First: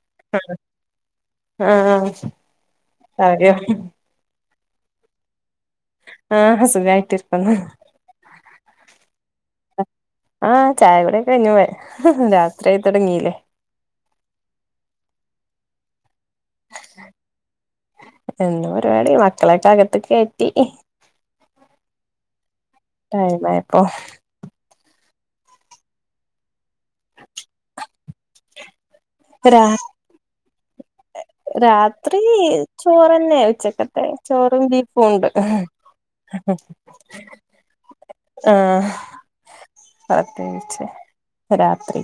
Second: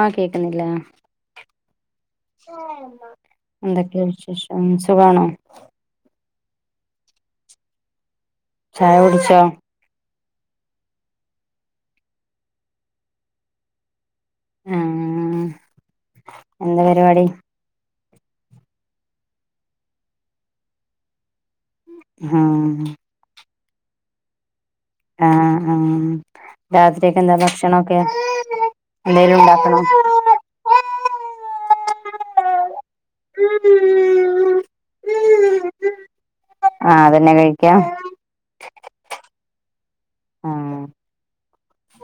ആഹ് കേക്ക്ന്നില്ലേ ആഹ് [unintelligible] പറയോ എന്തൊക്കെ വിശേഷം സുഖാണോ ആഹ് സുഖായിട്ടിരിക്കുന്നു ചായ കുടിച്ചോ ആഹ് ചായ കുടിയോക്കെ കഴിഞ്ഞു രാത്രിയായി തൊടങ്ങീലേ ഉം ഉം എന്താ പരിപാടി എന്തു പരിപാടി മക്കളൊക്കെ അകത്ത്ക്ക് കെയറ്റി ഉം ടൈമായപ്പോ ആഹ് ആഹ് രാത്രിയൊക്കെ എന്താ ഭക്ഷണൊക്കെ എന്തേലും ഇണ്ടാക്കണോ രാത്രീ ചോറെന്നെ ഉച്ചക്കത്തെ ചോറും ബീഫു ഉണ്ട് ആഹ് അതെന്നെ കഴിക്കാ ആഹ് ആഹ് പ്രത്യേകിച്ച് രാത്രി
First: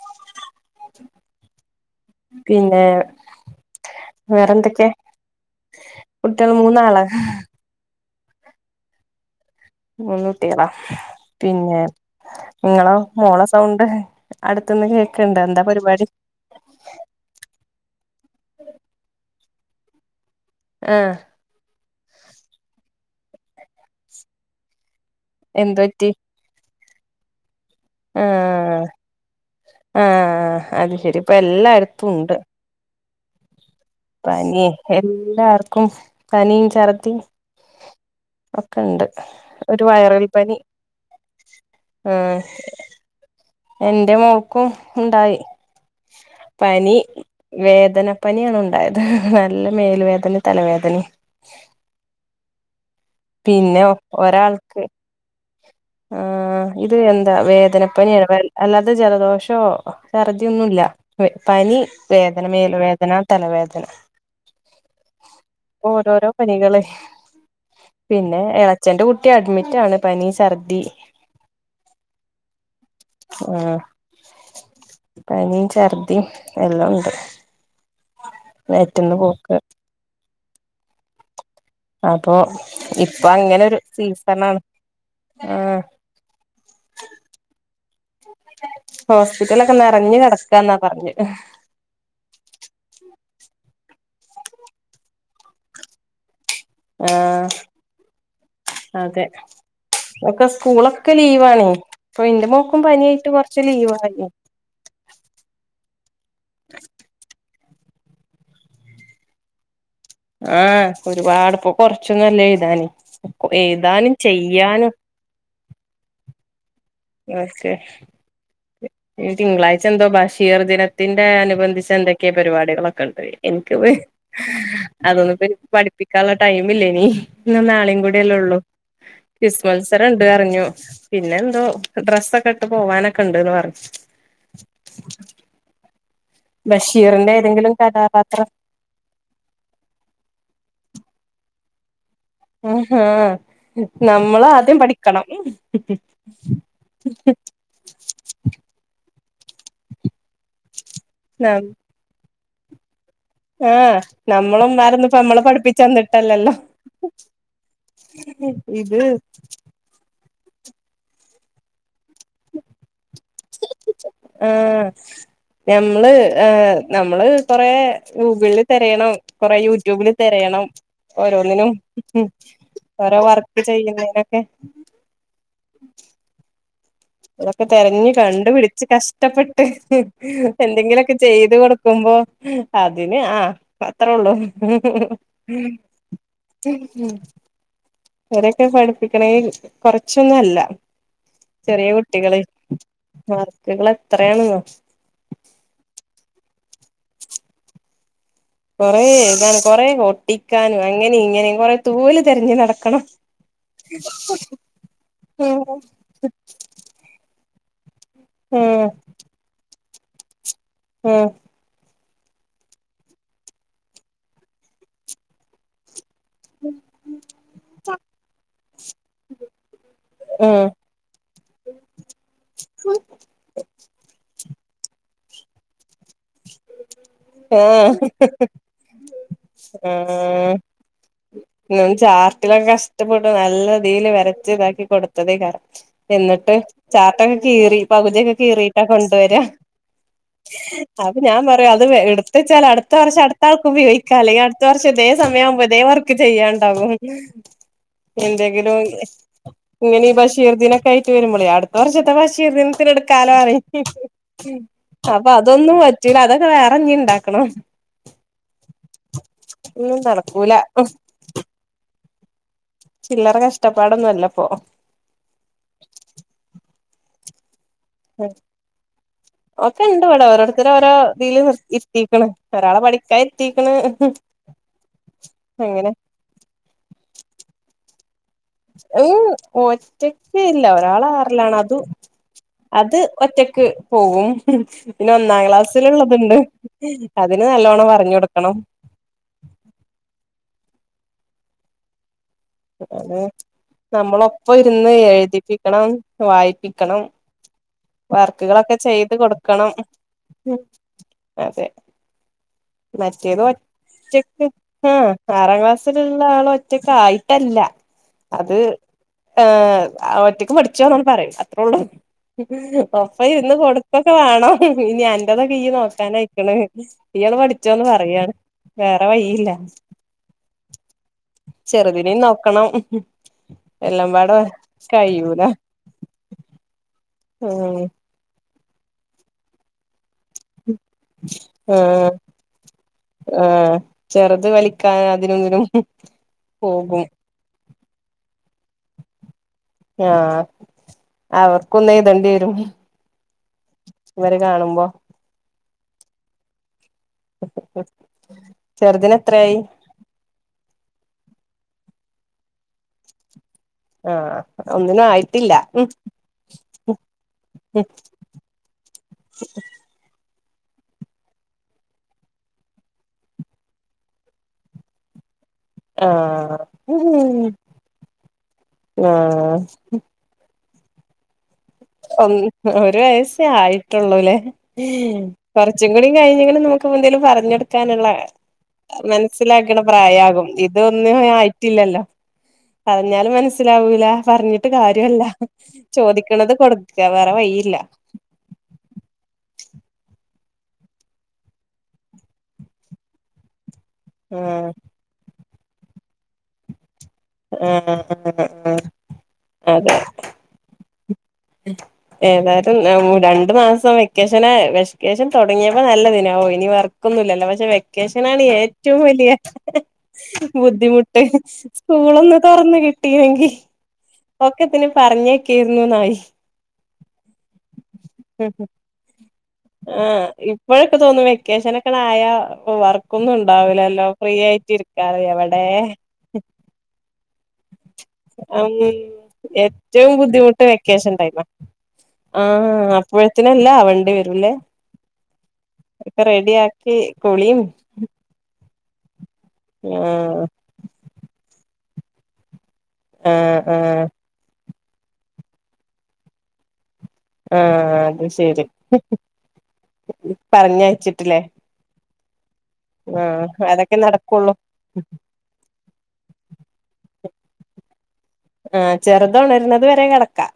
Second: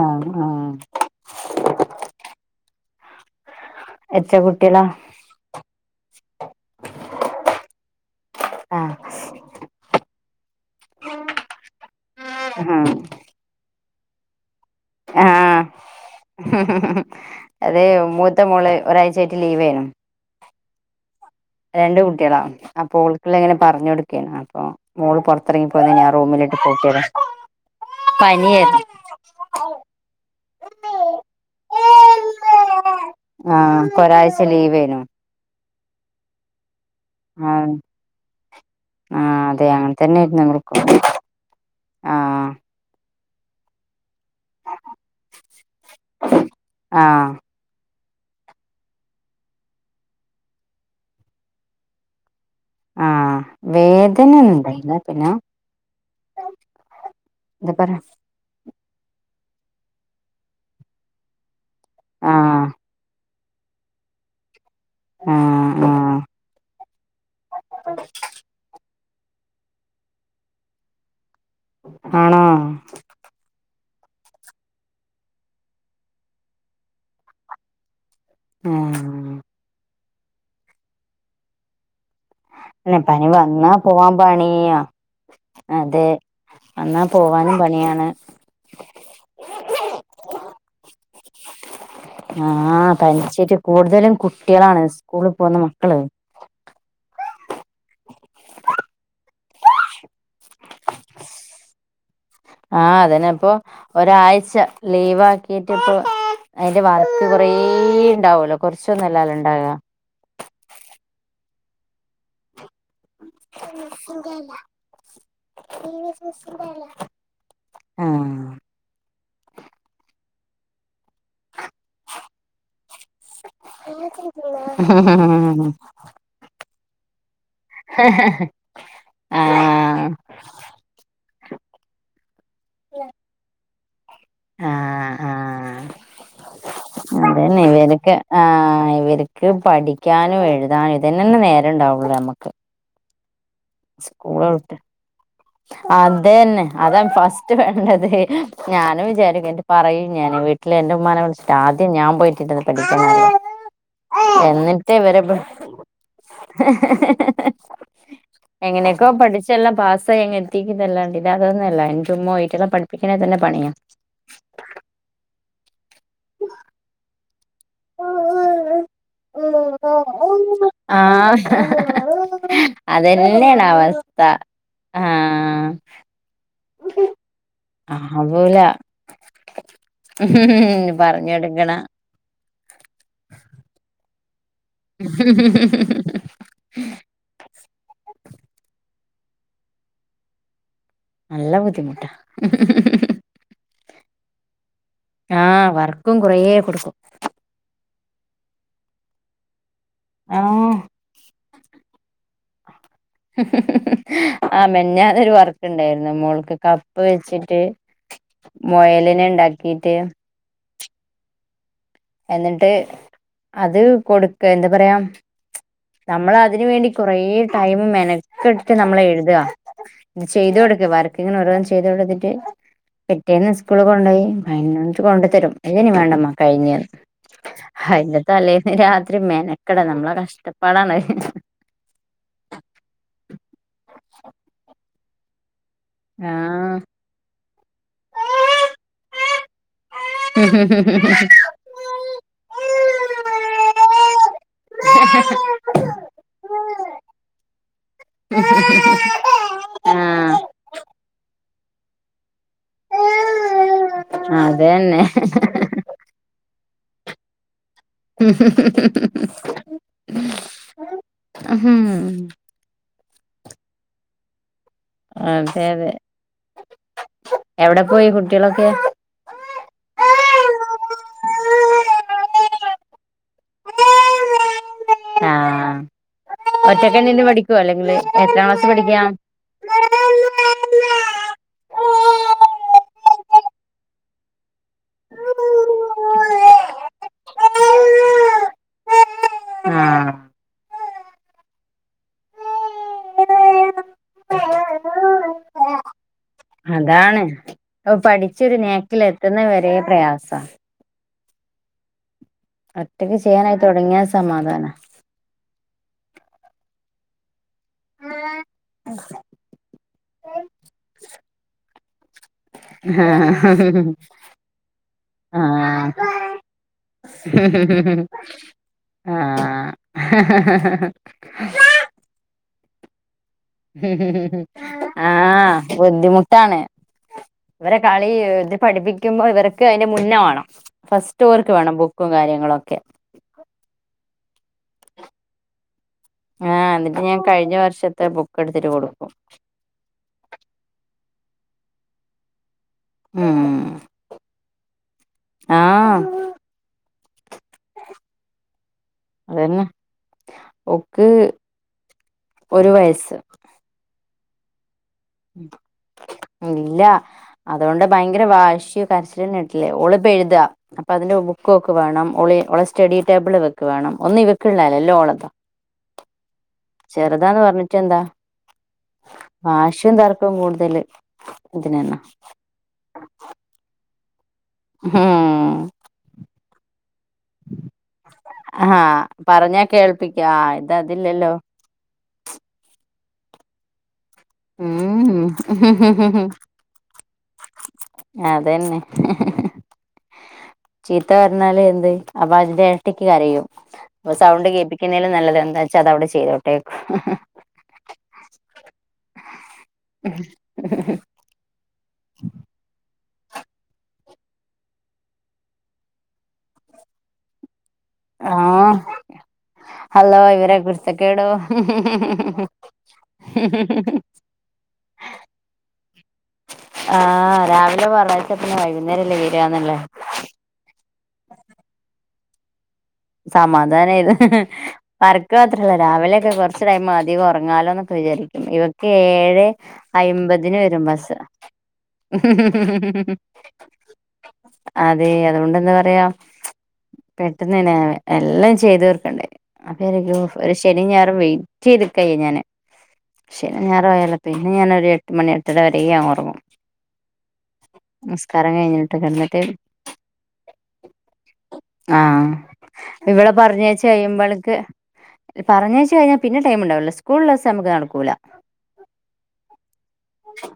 ആഹ് ആഹ് പിന്നെ എത്ര വേറെ കുട്ടികളാ എന്തൊക്കെ കുട്ട്യേള് മൂന്നാള് ആഹ് മൂന്നുട്ടികളാ പിന്നെ ആഹ് ഇങ്ങളോ മോളെ സൗണ്ട് അടുത്ത്ന്ന് കേക്ക്ണ്ടൊ എന്താ പരിപാടി ഹ ഹ് അതെ മൂത്ത മോള് ഒരാഴ്ചായിട്ട് ലീവേനു ആഹ് രണ്ട് കുട്ട്യേളാ അപ്പൊ ഓൾക്ക്ള്ള ഇങ്ങനെ പറഞ്ഞു കൊടുക്കേന്നു. അപ്പൊ മോള് പൊറ്ത്ത് എന്ത് ത്രിപോയി പറ്റി ആ റൂമിലിട്ട് പൂട്ടിയതാ പനിയായിരുന്നു ആഹ് ആഹ് അത് ശെരി ഇപ്പ എല്ലായിടത്തുണ്ട് ആഹ് ഇപ്പ ഒരാഴ്ച ലീവേന്നു എല്ലാർക്കും പനിം ചർദി ആഹ് ഒക്കെണ്ട് ആഹ് അതെ ഒരു അങ്ങനെ വയറൽ തന്നെയായിരുന്നു പനി നമ്മൾക്കും ആഹ് എന്റെ മോൾക്കും ഇണ്ടായി പനി ആഹ് വേദനപ്പനിയാണ് ഉണ്ടായത്. നല്ല മേല് വേദന തലവേദനിം ആഹ് പിന്നെ വേദനയൊന്നും ഒരാൾക്ക് ഉണ്ടായില്ല പിന്നെ ആഹ് ഇത് വെന്താ എന്താ പറയാ വേദനപ്പനിയാണ് വെ അല്ലാതെ ജലദോഷോ ചർദി ഒന്നുല്ല പനി ആഹ് വേദനമേല് വേദന തലവേദന ആഹ് ആഹ് ഓരോരോ പനികളെ പിന്നെ ഇളച്ചന്റെ കുട്ടി അഡ്മിറ്റാണ് പനി ഛർദി ആണോ ആഹ് പനിം, ഛർദിയും എല്ലാം ഉണ്ട് വയറ്റിന്ന് ആഹ് പോക്ക് അപ്പോ പനി വന്നാ പോവാൻ പണിയാ ആഹ് അതെ വന്നാ പോവാനും പണിയാണ് ഹോസ്പിറ്റലൊക്കെ നെറഞ് കെടക്കാന്നാ പറഞെ ആഹ് തനിച്ചേറ്റ് കൂടുതലും കുട്ടി ളാണ് സ്കൂളിപോകുന്ന മക്കള് ആഹ് അതെ ഒക്കെ സ്കൂളൊക്കെ ലീവാ ണേ ഇപ്പൊ ഇ- ആ അതെന്നെ പ്പൊ ഒരാഴ്ച ലീവാ ആക്കിട്ട് ഇപ്പൊ അയിന്റെ വർക്ക് കുറേ ഉണ്ടാവല്ലോ കുറച്ചൊന്നും അല്ലാലൊ ഉണ്ടാവുക ആ ഒരുപാട്പ്പൊ കൊറച്ചൊന്നുംല്ല എഴുതാന് എഴുതാനും ചെയ്യാനും [unintelligible] ഓക്കേ തിങ്കളാഴ്ച എന്തോ ബഷീർ ദിനത്തിന്റെ അനുബന്ധിച്ച് എന്തൊക്കെയെ പരിപാടികളൊ ക്കണ്ടെ എനിക്ക് പെ അതൊന്നും പഠിപ്പിക്കാനുള്ള ടൈമില്ലായിനി ഇന്നും നാളീം കൂടെല്ലേ ഉള്ളു ആഹ് ആഹ് ക്രിസ്മത്സരം ണ്ട് പറഞ്ഞു പിന്നെ ന്തോ ഡ്രസ്സൊക്കെ ഇട്ട് പോവാനൊക്കെ ഉണ്ട്ന്ന് പറഞ്ഞു [inaudible] ബഷീറിന്റെ അതെന്നെ ഏതെങ്കിലും ഇവര്ക്ക് ആ കഥാപാത്രം ഇവര് ക്ക് പഠിക്കാനും എഴുതാനും ഇതു ന്നെ തന്നെ നേരണ്ടാവുള്ളൂ നമുക്ക് ആ ഹാ നമ്മള ആദ്യം പഠി അതെന്നെ അതാ ഫസ്റ്റ് റ്റു വേണ്ടത് ഞാനും വിചാരിക്കും പറയും ഞാന് ട്ടില് എന്റെ ഉമ്മാനെ വിളിച്ചിട്ട് ആദ്യം ഞാ പോയിട്ടി പഠിക്ക ആഹ് എന്നിട്ട് നമ്മളമ്മാരൊന്നും ഇപ്പ വരെ പ നമ്മളെ പഠിപ്പിച്ചന്നിട്ടല്ലല്ലോ ഇത് എങ്ങനെക്കോ പഠിച്ചല്ലാം പാസ ങ്ങ എത്തിക്കതല്ലണ്ട് ഇ അതൊന്നല്ല എന്റെറെുമ്യിട്ടല്ലാം പഠിപ്പിക്കണെ തന്നെ പണിയാ ആ ഞമ്മള് ആ നമ്മള് കുറേ ഗൂഗിള് തെരയണം കുറേ യൂട്യൂബില് തെരയണം ആഹ് ഓരോന്നിനും ഹും ഓരോ വർക്ക് അതന്നെയാണ് അവസ്ഥ ചെയ്യുന്നതിനൊക്കെ ആഹ് ഉം ഇതൊക്കെ തെരഞ്ഞു കണ്ട് പിടിച്ച് കഷ്ടപ്പെട്ട് എന്തെങ്കിലൊക്കെ ചെയ്ത് പറഞ്ഞൊടുക്കണ കൊടുക്കുമ്പോ അതിന് ആ അത്രേള്ളൂ ഹും ഹും ഇരൊക്കെ പഠിപ്പിക്കണെൽ കൊറച്ചൊന്നും അല്ല നല്ല ചെറിയ ബുദ്ധിമുട്ടാ കുട്ടികള് വർക്കുകൾ എത്രയാണ്ന്നോ ആ വർക്കും കുറേ കൊടുക്കും കൊറ എഴുതാനും കൊറേ ആഹ് ഒട്ടിക്കാനും അങ്ങനെ ഇങ്ങനെ കൊറ തൂവല് തെരഞ്ഞ് നടക്കണം ആ മെനഞ്ഞാന്ന് ഒരു വർക്ക് ആഹ് ണ്ടായിരുന്നു മോൾക്ക് കപ്പ് വെച്ചിട്ട് ആഹ് മുയലിനെ ഇണ്ടാക്കീട്ട് ഉം എന്നിട്ട് അത് കൊടുക്ക എന്താ പറയാ നമ്മള് അതിന് വേണ്ടി കുറേ ടൈമു മെനക്കെട്ട് നമ്മള എഴുതാ ചെയ്ത് ആഹ് കൊടുക്ക വർക് ഇങ്ങനെ ഓരോന്ന് ചെയ്ത് കൊടുത്തിട്ട് പിറ്റേന്ന് സ്കൂള് കൊണ്ടയി മ [unintelligible] കൊണ്ടു തരും ഇതനി വേണ്ടമ്മ കഴിഞ്ഞ് ആഹ് അയിന്റെ തലേന്ന് രാത്രി മെനക്കടണം നമ്മളെ കഷ്ട്ടപ്പാടാണ് ന്നും ചാർട്ടിലൊക്കെ കഷ്ടപ്പെട്ടും നല്ല തില് വരച്ച് ഇതാക്കി കൊടുത്തതേ ക്കാരം എന്നിട്ട് ആ ചാർട്ടൊക്കെ കീറി പകുതിയൊക്കെ കീറിട്ടാ കൊണ്ടുവരാ അപ്പൊ ഞാൻ പറയാ അത്ട്ത്തെച്ചാ അടുത്ത വർഷം അടുത്ത ആൾക്ക്പയോഗിക്കാ അല്ലയാ ത്തവർഷം ഇതേ സമയം ആവുമ്പോ ഇതേ വർക്ക് ചെയ്യാണ്ടാവും എന്തെങ്കിലും ഇങ്ങനെ ഈ ആഹ് ബഷീർ ദിനൊക്കെ ആയിട്ട് വരുമ്പോളേ അടുത്ത വർഷത്തെ ബഷീർ ദിനത്തിന്ട്കാലോ അറിയും അതന്നെ അപ്പൊ അതൊന്നും പറ്റൂല്ല അതൊക്കെ വേറെങ്ങി ഇണ്ടാക്കണം ഹും ഒന്നും നടക്കൂല ഹും ഹും...... ചില്ലറ കഷ്ടപ്പാടൊന്നൊല്ലപ്പൊ അതെ യതെ എവിടെ പോയി കുട്ടിളൊക്കെ [inaudible] ഓക്കെണ്ട് വിടെ ഓരോരുത്തരോരോ തില് ഇരിത്തിരിക്ക്ണ് ഒരാളെ പഠിക്കാൻ ഇരിത്തീക്ക്ണ് ആഹ് ഒറ്റക്കിരുന്ന് പഠിക്കുവോ അല്ലെങ്കിൽ എത്രാം ക്ലാസ്സ് ഉ ഒറ്റക്ക ഇല്ല ഒരാളാറിലാണത് അത് ഒറ്റക്ക് പോവും പിന്നെ ഒന്നാം ക്ലാസ്സില്ള്ളത്ണ്ട് അതിന് നല്ലോണ്ണം വറഞ്ഞു കൊടുക്കണം ആ അതെ നമ്മളൊപ്പം ഇരുന്ന് എഴുതിപ്പിക്കണം വായിപ്പിക്കണം അതാണ് പഠിച്ചൊരു വർക്ക്കളൊക്കെ നേക്കിൽ ചെയ്ത് എത്തുന്ന കൊടുക്കണം വരെ പ്രയാസാ അതെ ഒറ്റക്ക് മറ്റേത് ചെയ്യാനായി തുടങ്ങിയാ ഒറ്റക്ക് സമാധാനാ ആ ആറാം ക്ലാസ്സില്ള്ള ആൾ ഒറ്റക്ക് ആയി ട്ടല്ല അത് ഏ് ഒറ്റയ്ക്ക് പഠിച്ചോന്നന്ന് പറയും അത്രള്ള് ഒപ്പ ഇരുന്ന് ആഹ് കൊട്ക്കൊക വാണം ഇനി അന്റതൊക്കെ ഇയ് നോക്കാനയിക്കണ് ഇയാള് പ [unintelligible] മഹ് ഹ് ആ ഹാ ഹാ ഹാ ചെറുതിനീം മഹ് നോക്കണം എല്ലാംപാട കയൂല ആഹ് ബുദ്ധിമുട്ടാണ് ഇവരെ കളി ഇത് പഠിപ്പിക്കുമ്പോ ഇവർക്ക് അയ്നെ മുന്നവാണം ഫാസ്റ്റ് ഓര്ക്ക് വേണം ബുക്കും ആഹ് കാര്യങ്ങളൊക്കെ ആഹ് ചെറ്ത് വലിക്കാൻ അതിനൊന്നിനും ആഹ് ഇന്നിട്ട് ഞാൻ കഴിഞ്ഞ വർഷത്തെ ബുക്ക് എട്ത്തിട്ട് കൊടുക്കും ആഹ് അവർക്കൊന്ന് എഴ്തെണ്ട്യരും ഉം ഇവരെ കാണുമ്പോ ആഹ് ചെറുതിനെ എത്രയായി ഒക്ക് ഒരു വയസ്സ് ആഹ് ഒന്നിനും ആയിട്ടില്ല ഉം ഇല്ല അതോണ്ട് ഭയങ്കര വാശ്യാേ കരച്ച്ന്നേട്ട്‌ലേ ഓള്പ്പ എഴ്താ അപ്പ അതിന്റെ ബുക്ക് ഓക്ക് വേണം ഓളേ ഓളെ സ്റ്റഡി ടേബിൾ ഇവക്ക് വേണം ഒന്ന് ഇവക്ക്ള്ളഅല്ലേ എല്ലാം ഓളത് ആഹ് പറഞ്ഞിട്ട് ആഹ് തർക്കം കൂട്തല് ഒൻ ഒരു വയസ്സേ ആയിട്ടൊള്ളൂലേ ഉം കൊറച് ച്ച്ങ്ങ്ണീം കഴിഞ്ഞ്ക്ക്ണ്ന്ന് നോക്ക് എന്തേലും പറഞ്ഞൊട്ക് ക്കാനുള്ള ആഹ് പറഞ്ഞാ മനസ്സിലാക്ക്ണ കേൾപ്പിക്ക ആ പ്രായാകും ഇത് ഇതീ ഒന്നിനും അതില്ലല്ലോ ആയിറ്റില്ലല്ലോ പറഞ്ഞാലും മനസ്സിലാവൂല പറഞ്ഞിട്ട് ഉം കാര്യോല്ല ചോദിക്ക്ണത് കൊടുക്കാ വേറെ വഴിയില്ല അതന്നെ ചീത്ത പർഞ്ഞാല് എന്ത് അപ്പ അയ്ന്റെ എരട്ടിക്ക് കരയും അപ്പ സൗണ്ട് ആഹ് കേപ്പിക് ന്നേലും നല്ലത് എന്താ വെച്ചാ അതവ്ടെ ചെയ്തോട്ടേക്കും ആഹ് ആഹ് ആഹ് ആഹ് അതെ ഉ ഉം ഏതായാലും രണ്ടു മാസം വെക്കേഷെനാ വെക്കേഷെൻ തൊടങ്ങ്യേപ്പം നല്ലെതേനി ആവൂ ഇനി വർ ക്കൊന്നുല്ലല്ലോ പക്ഷെ വെക്കേഷനനാണ് ആഹ് ഏറ്റവും വലിയെ ഹലോ ഇവരെ ബുദ്ധിമുട്ട് കുരുത്തക്കേടോ സ്കൂളൊന്ന് താെറന്ന് കിട്ടീണെങ്കി ഒക്കെത്തിനെം പറഞ്ഞെയ്ക്കേര്ന്നുന്നായി ആഹ് രാവിലെ പറഞ്ഞഴച്ച പിന്നെ വൈകുന്നേരംല്ലേ വരാന്ന്ള്ള ആഹ് ഇപ്പഴൊക്കെ തോന്നും വെക്കേഷനൊക്കെണ്ടായാ വർ സമാധാനായെത് വർക്ക് എവിടെ മാത്രെല്ല രാവിലെയൊക്കെ കൊർച്ച് ടൈമാ തികൊറങ്ങാലോന്നൊക്കെ വിചാരിക്കും ഉം ഇവക്ക് ഏഴെ ഏറ്റവും അയ്മ്പതിന് ബുദ്ധിമുട്ട് വെരും വെക്കേഷൻ ബസ്സ് ടൈമാ ആഹ് അപ്പോഴത്തിനെല്ലാം ആവണ്ടി വരൂല്ലേ അതെ അതുകൊണ്ട് എന്താ പറയാ ഒക്കെ റെഡിയാക്കി കുളിയും പെട്ടെന്നെന്നേ എല്ലം ചെയ്ത് തീർക്കണ്ടേ അപ്പാരിക്കും ആഹ് ഒര് ശെനി ഞായറും വെയ്റ്റെയ്ത്ക്കയ്യ ഞാന് ആഹ് ശെനിം ഞായറു ആഹ് ആയാല് പിന്നെ ഞാനൊരു എട്ട് മണി എട്ടെര വെരെ ഞാൻ ഓറെങ്ങും ആഹ് അത് ശെരി കഴിഞ്ഞിട്ട് കിടന്നിട്ട് പറഞ്ഞയ്ച്ചിട്ട്ലെ ആഹ് ഇവടെ പരഞ്ഞയ്ച്ച് അതൊക്കെ നടക്കുള്ളൂ കഴിയുമ്പള്ക്ക് പരഞ്ഞയ്ച്ച് കഴിഞ്ഞാ പിന്നെ ടൈമ്ണ്ടാവില്ല സ്ക്കൂൾള്ളെസം അമ്മക്ക് നടക്കൂല ആഹ് ചെർതൊണര്ന്നത് വെരെ കെടക്കാ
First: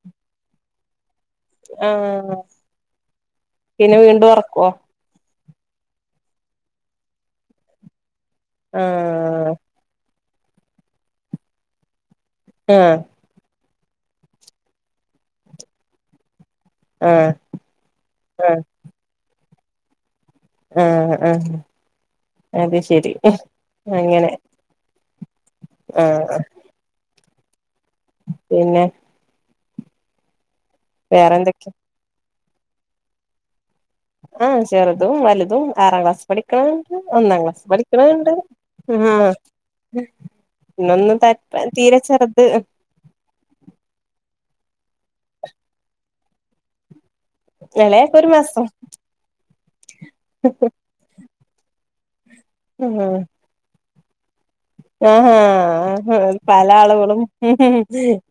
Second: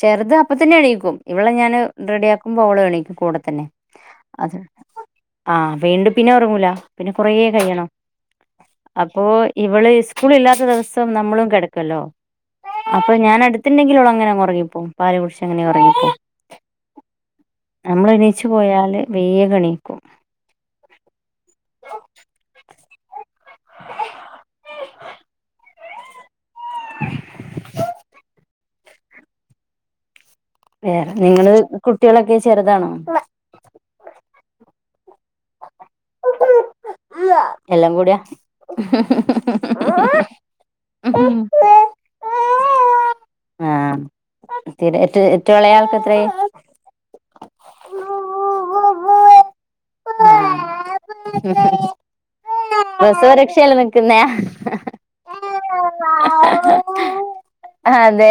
ചെറ്ത് അപ്പ തന്നെ എണീക്കും ഇവളെ ഞാൻ ആഹ് റെഡ്യാക്കുമ്പോ ഓളും എണീക്കും കൂടെത്തന്നെ പിന്നെ വീണ്ടും അത് ഉറക്കുവോ ആഹ് വീണ്ടും പിന്നെ ഒറെങ്ങൂല പിന്നെ കൊറേ കയ്യെണം അപ്പോ ആഹ് ഇവെള് സ്കൂള് ഇല്ലാത്ത ദെവസം നമ്മളും കെടക്കല്ലോ ആഹ് അപ്പൊ ഞാന് അട് ത്ത്ണ്ടെങ്കിലോളങ്ങെനെങ്ങ് ഒർങ്ങിപ്പോവും പാല് കുടിച്ച് അങ്ങെനേ ഒറെങ്ങിപ്പോവും ആഹ് നമ്മളെണീച്ച് ആഹ് പോയാല് വേഗണീക്കും ആഹ് ആഹ് അത് ശെരി അങ്ങെനെ ആഹ് അഹ് പിന്നെ വേറെ നിങ്ങള് കുട്ടികളൊക്കെ ചെറ്താണോ? ആഹ് ചെറ്തും വല്തും ആറാം ക്ലാസ് പഠിക്ക്ണ് ഒന്നാം ക്ലാസ് എല്ലാം കൂടിയാ പഠിക്ക്ണെ‌ണ്ട് ആഹ് ഇങ്ങെളൊന്നും ത തീരെ ചെറ്ത് ആ തീരെ ഏറ്റു ഏറ്റും എളെയാൾക്കെത്രായ് എളമയാക്കാെര് മാസം പ്രസവരെക്ഷേല് നിക്ക്ന്നെയാ ആഹ് ഹാഹ് പല ആളുകളും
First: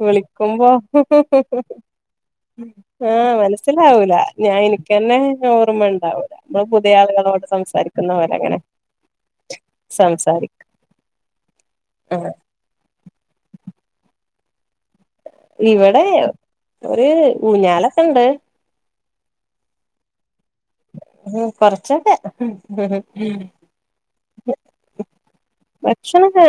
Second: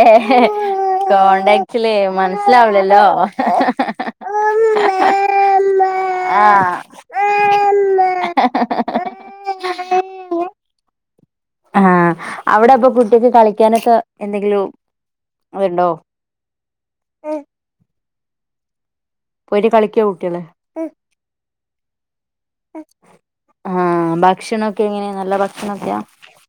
വിളിക്കുമ്പോ ബേക്സിലെ മൻസ് ആഹ് മനസ്സിലാവൂല ഞാൻ ഇനിക്കെന്നെ ഓർമ്മണ്ടാവൂല ആഹ് [unintelligible] ലിയ ആള്കളോട് സംസാരിക്കുന്ന പോലെങ്ങനെ സംസാരി ആഹ് അവടെ അപ്പൊ കുട്ടിക്ക് കളിക്കാനൊക്കെ എന്തെങ്കിലു ഇവടെ ഒര് ഊഞ്ഞാലൊക്കെണ്ട് ഓര് കളിയ്ക്കാേ കുട്ട്യേള് ഉം കൊറൊച്ചൊക്കെ ഉം ആഹ് ഭക്ഷണൊക്കെ എങ്ങനെയാ നല്ല ഭക്ഷണാെ ഭക്ഷണാെക്കെ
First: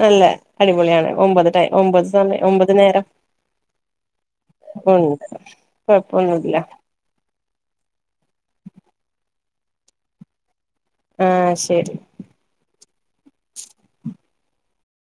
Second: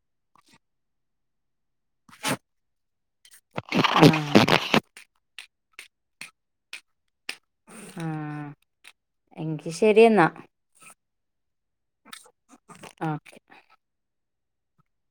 നല്ല അടിപൊള്യാണ് ഒമ്പത് ടൈ ഒമ്പത് സമ ഒമ്പത് നേരം ആഹ് ഉം ണ്ട് കൊഴപ്പൊന്നുല്ല. ആഹ് എങ്കി ശെരിയെന്നാ. ആഹ് ശരി. ആഹ്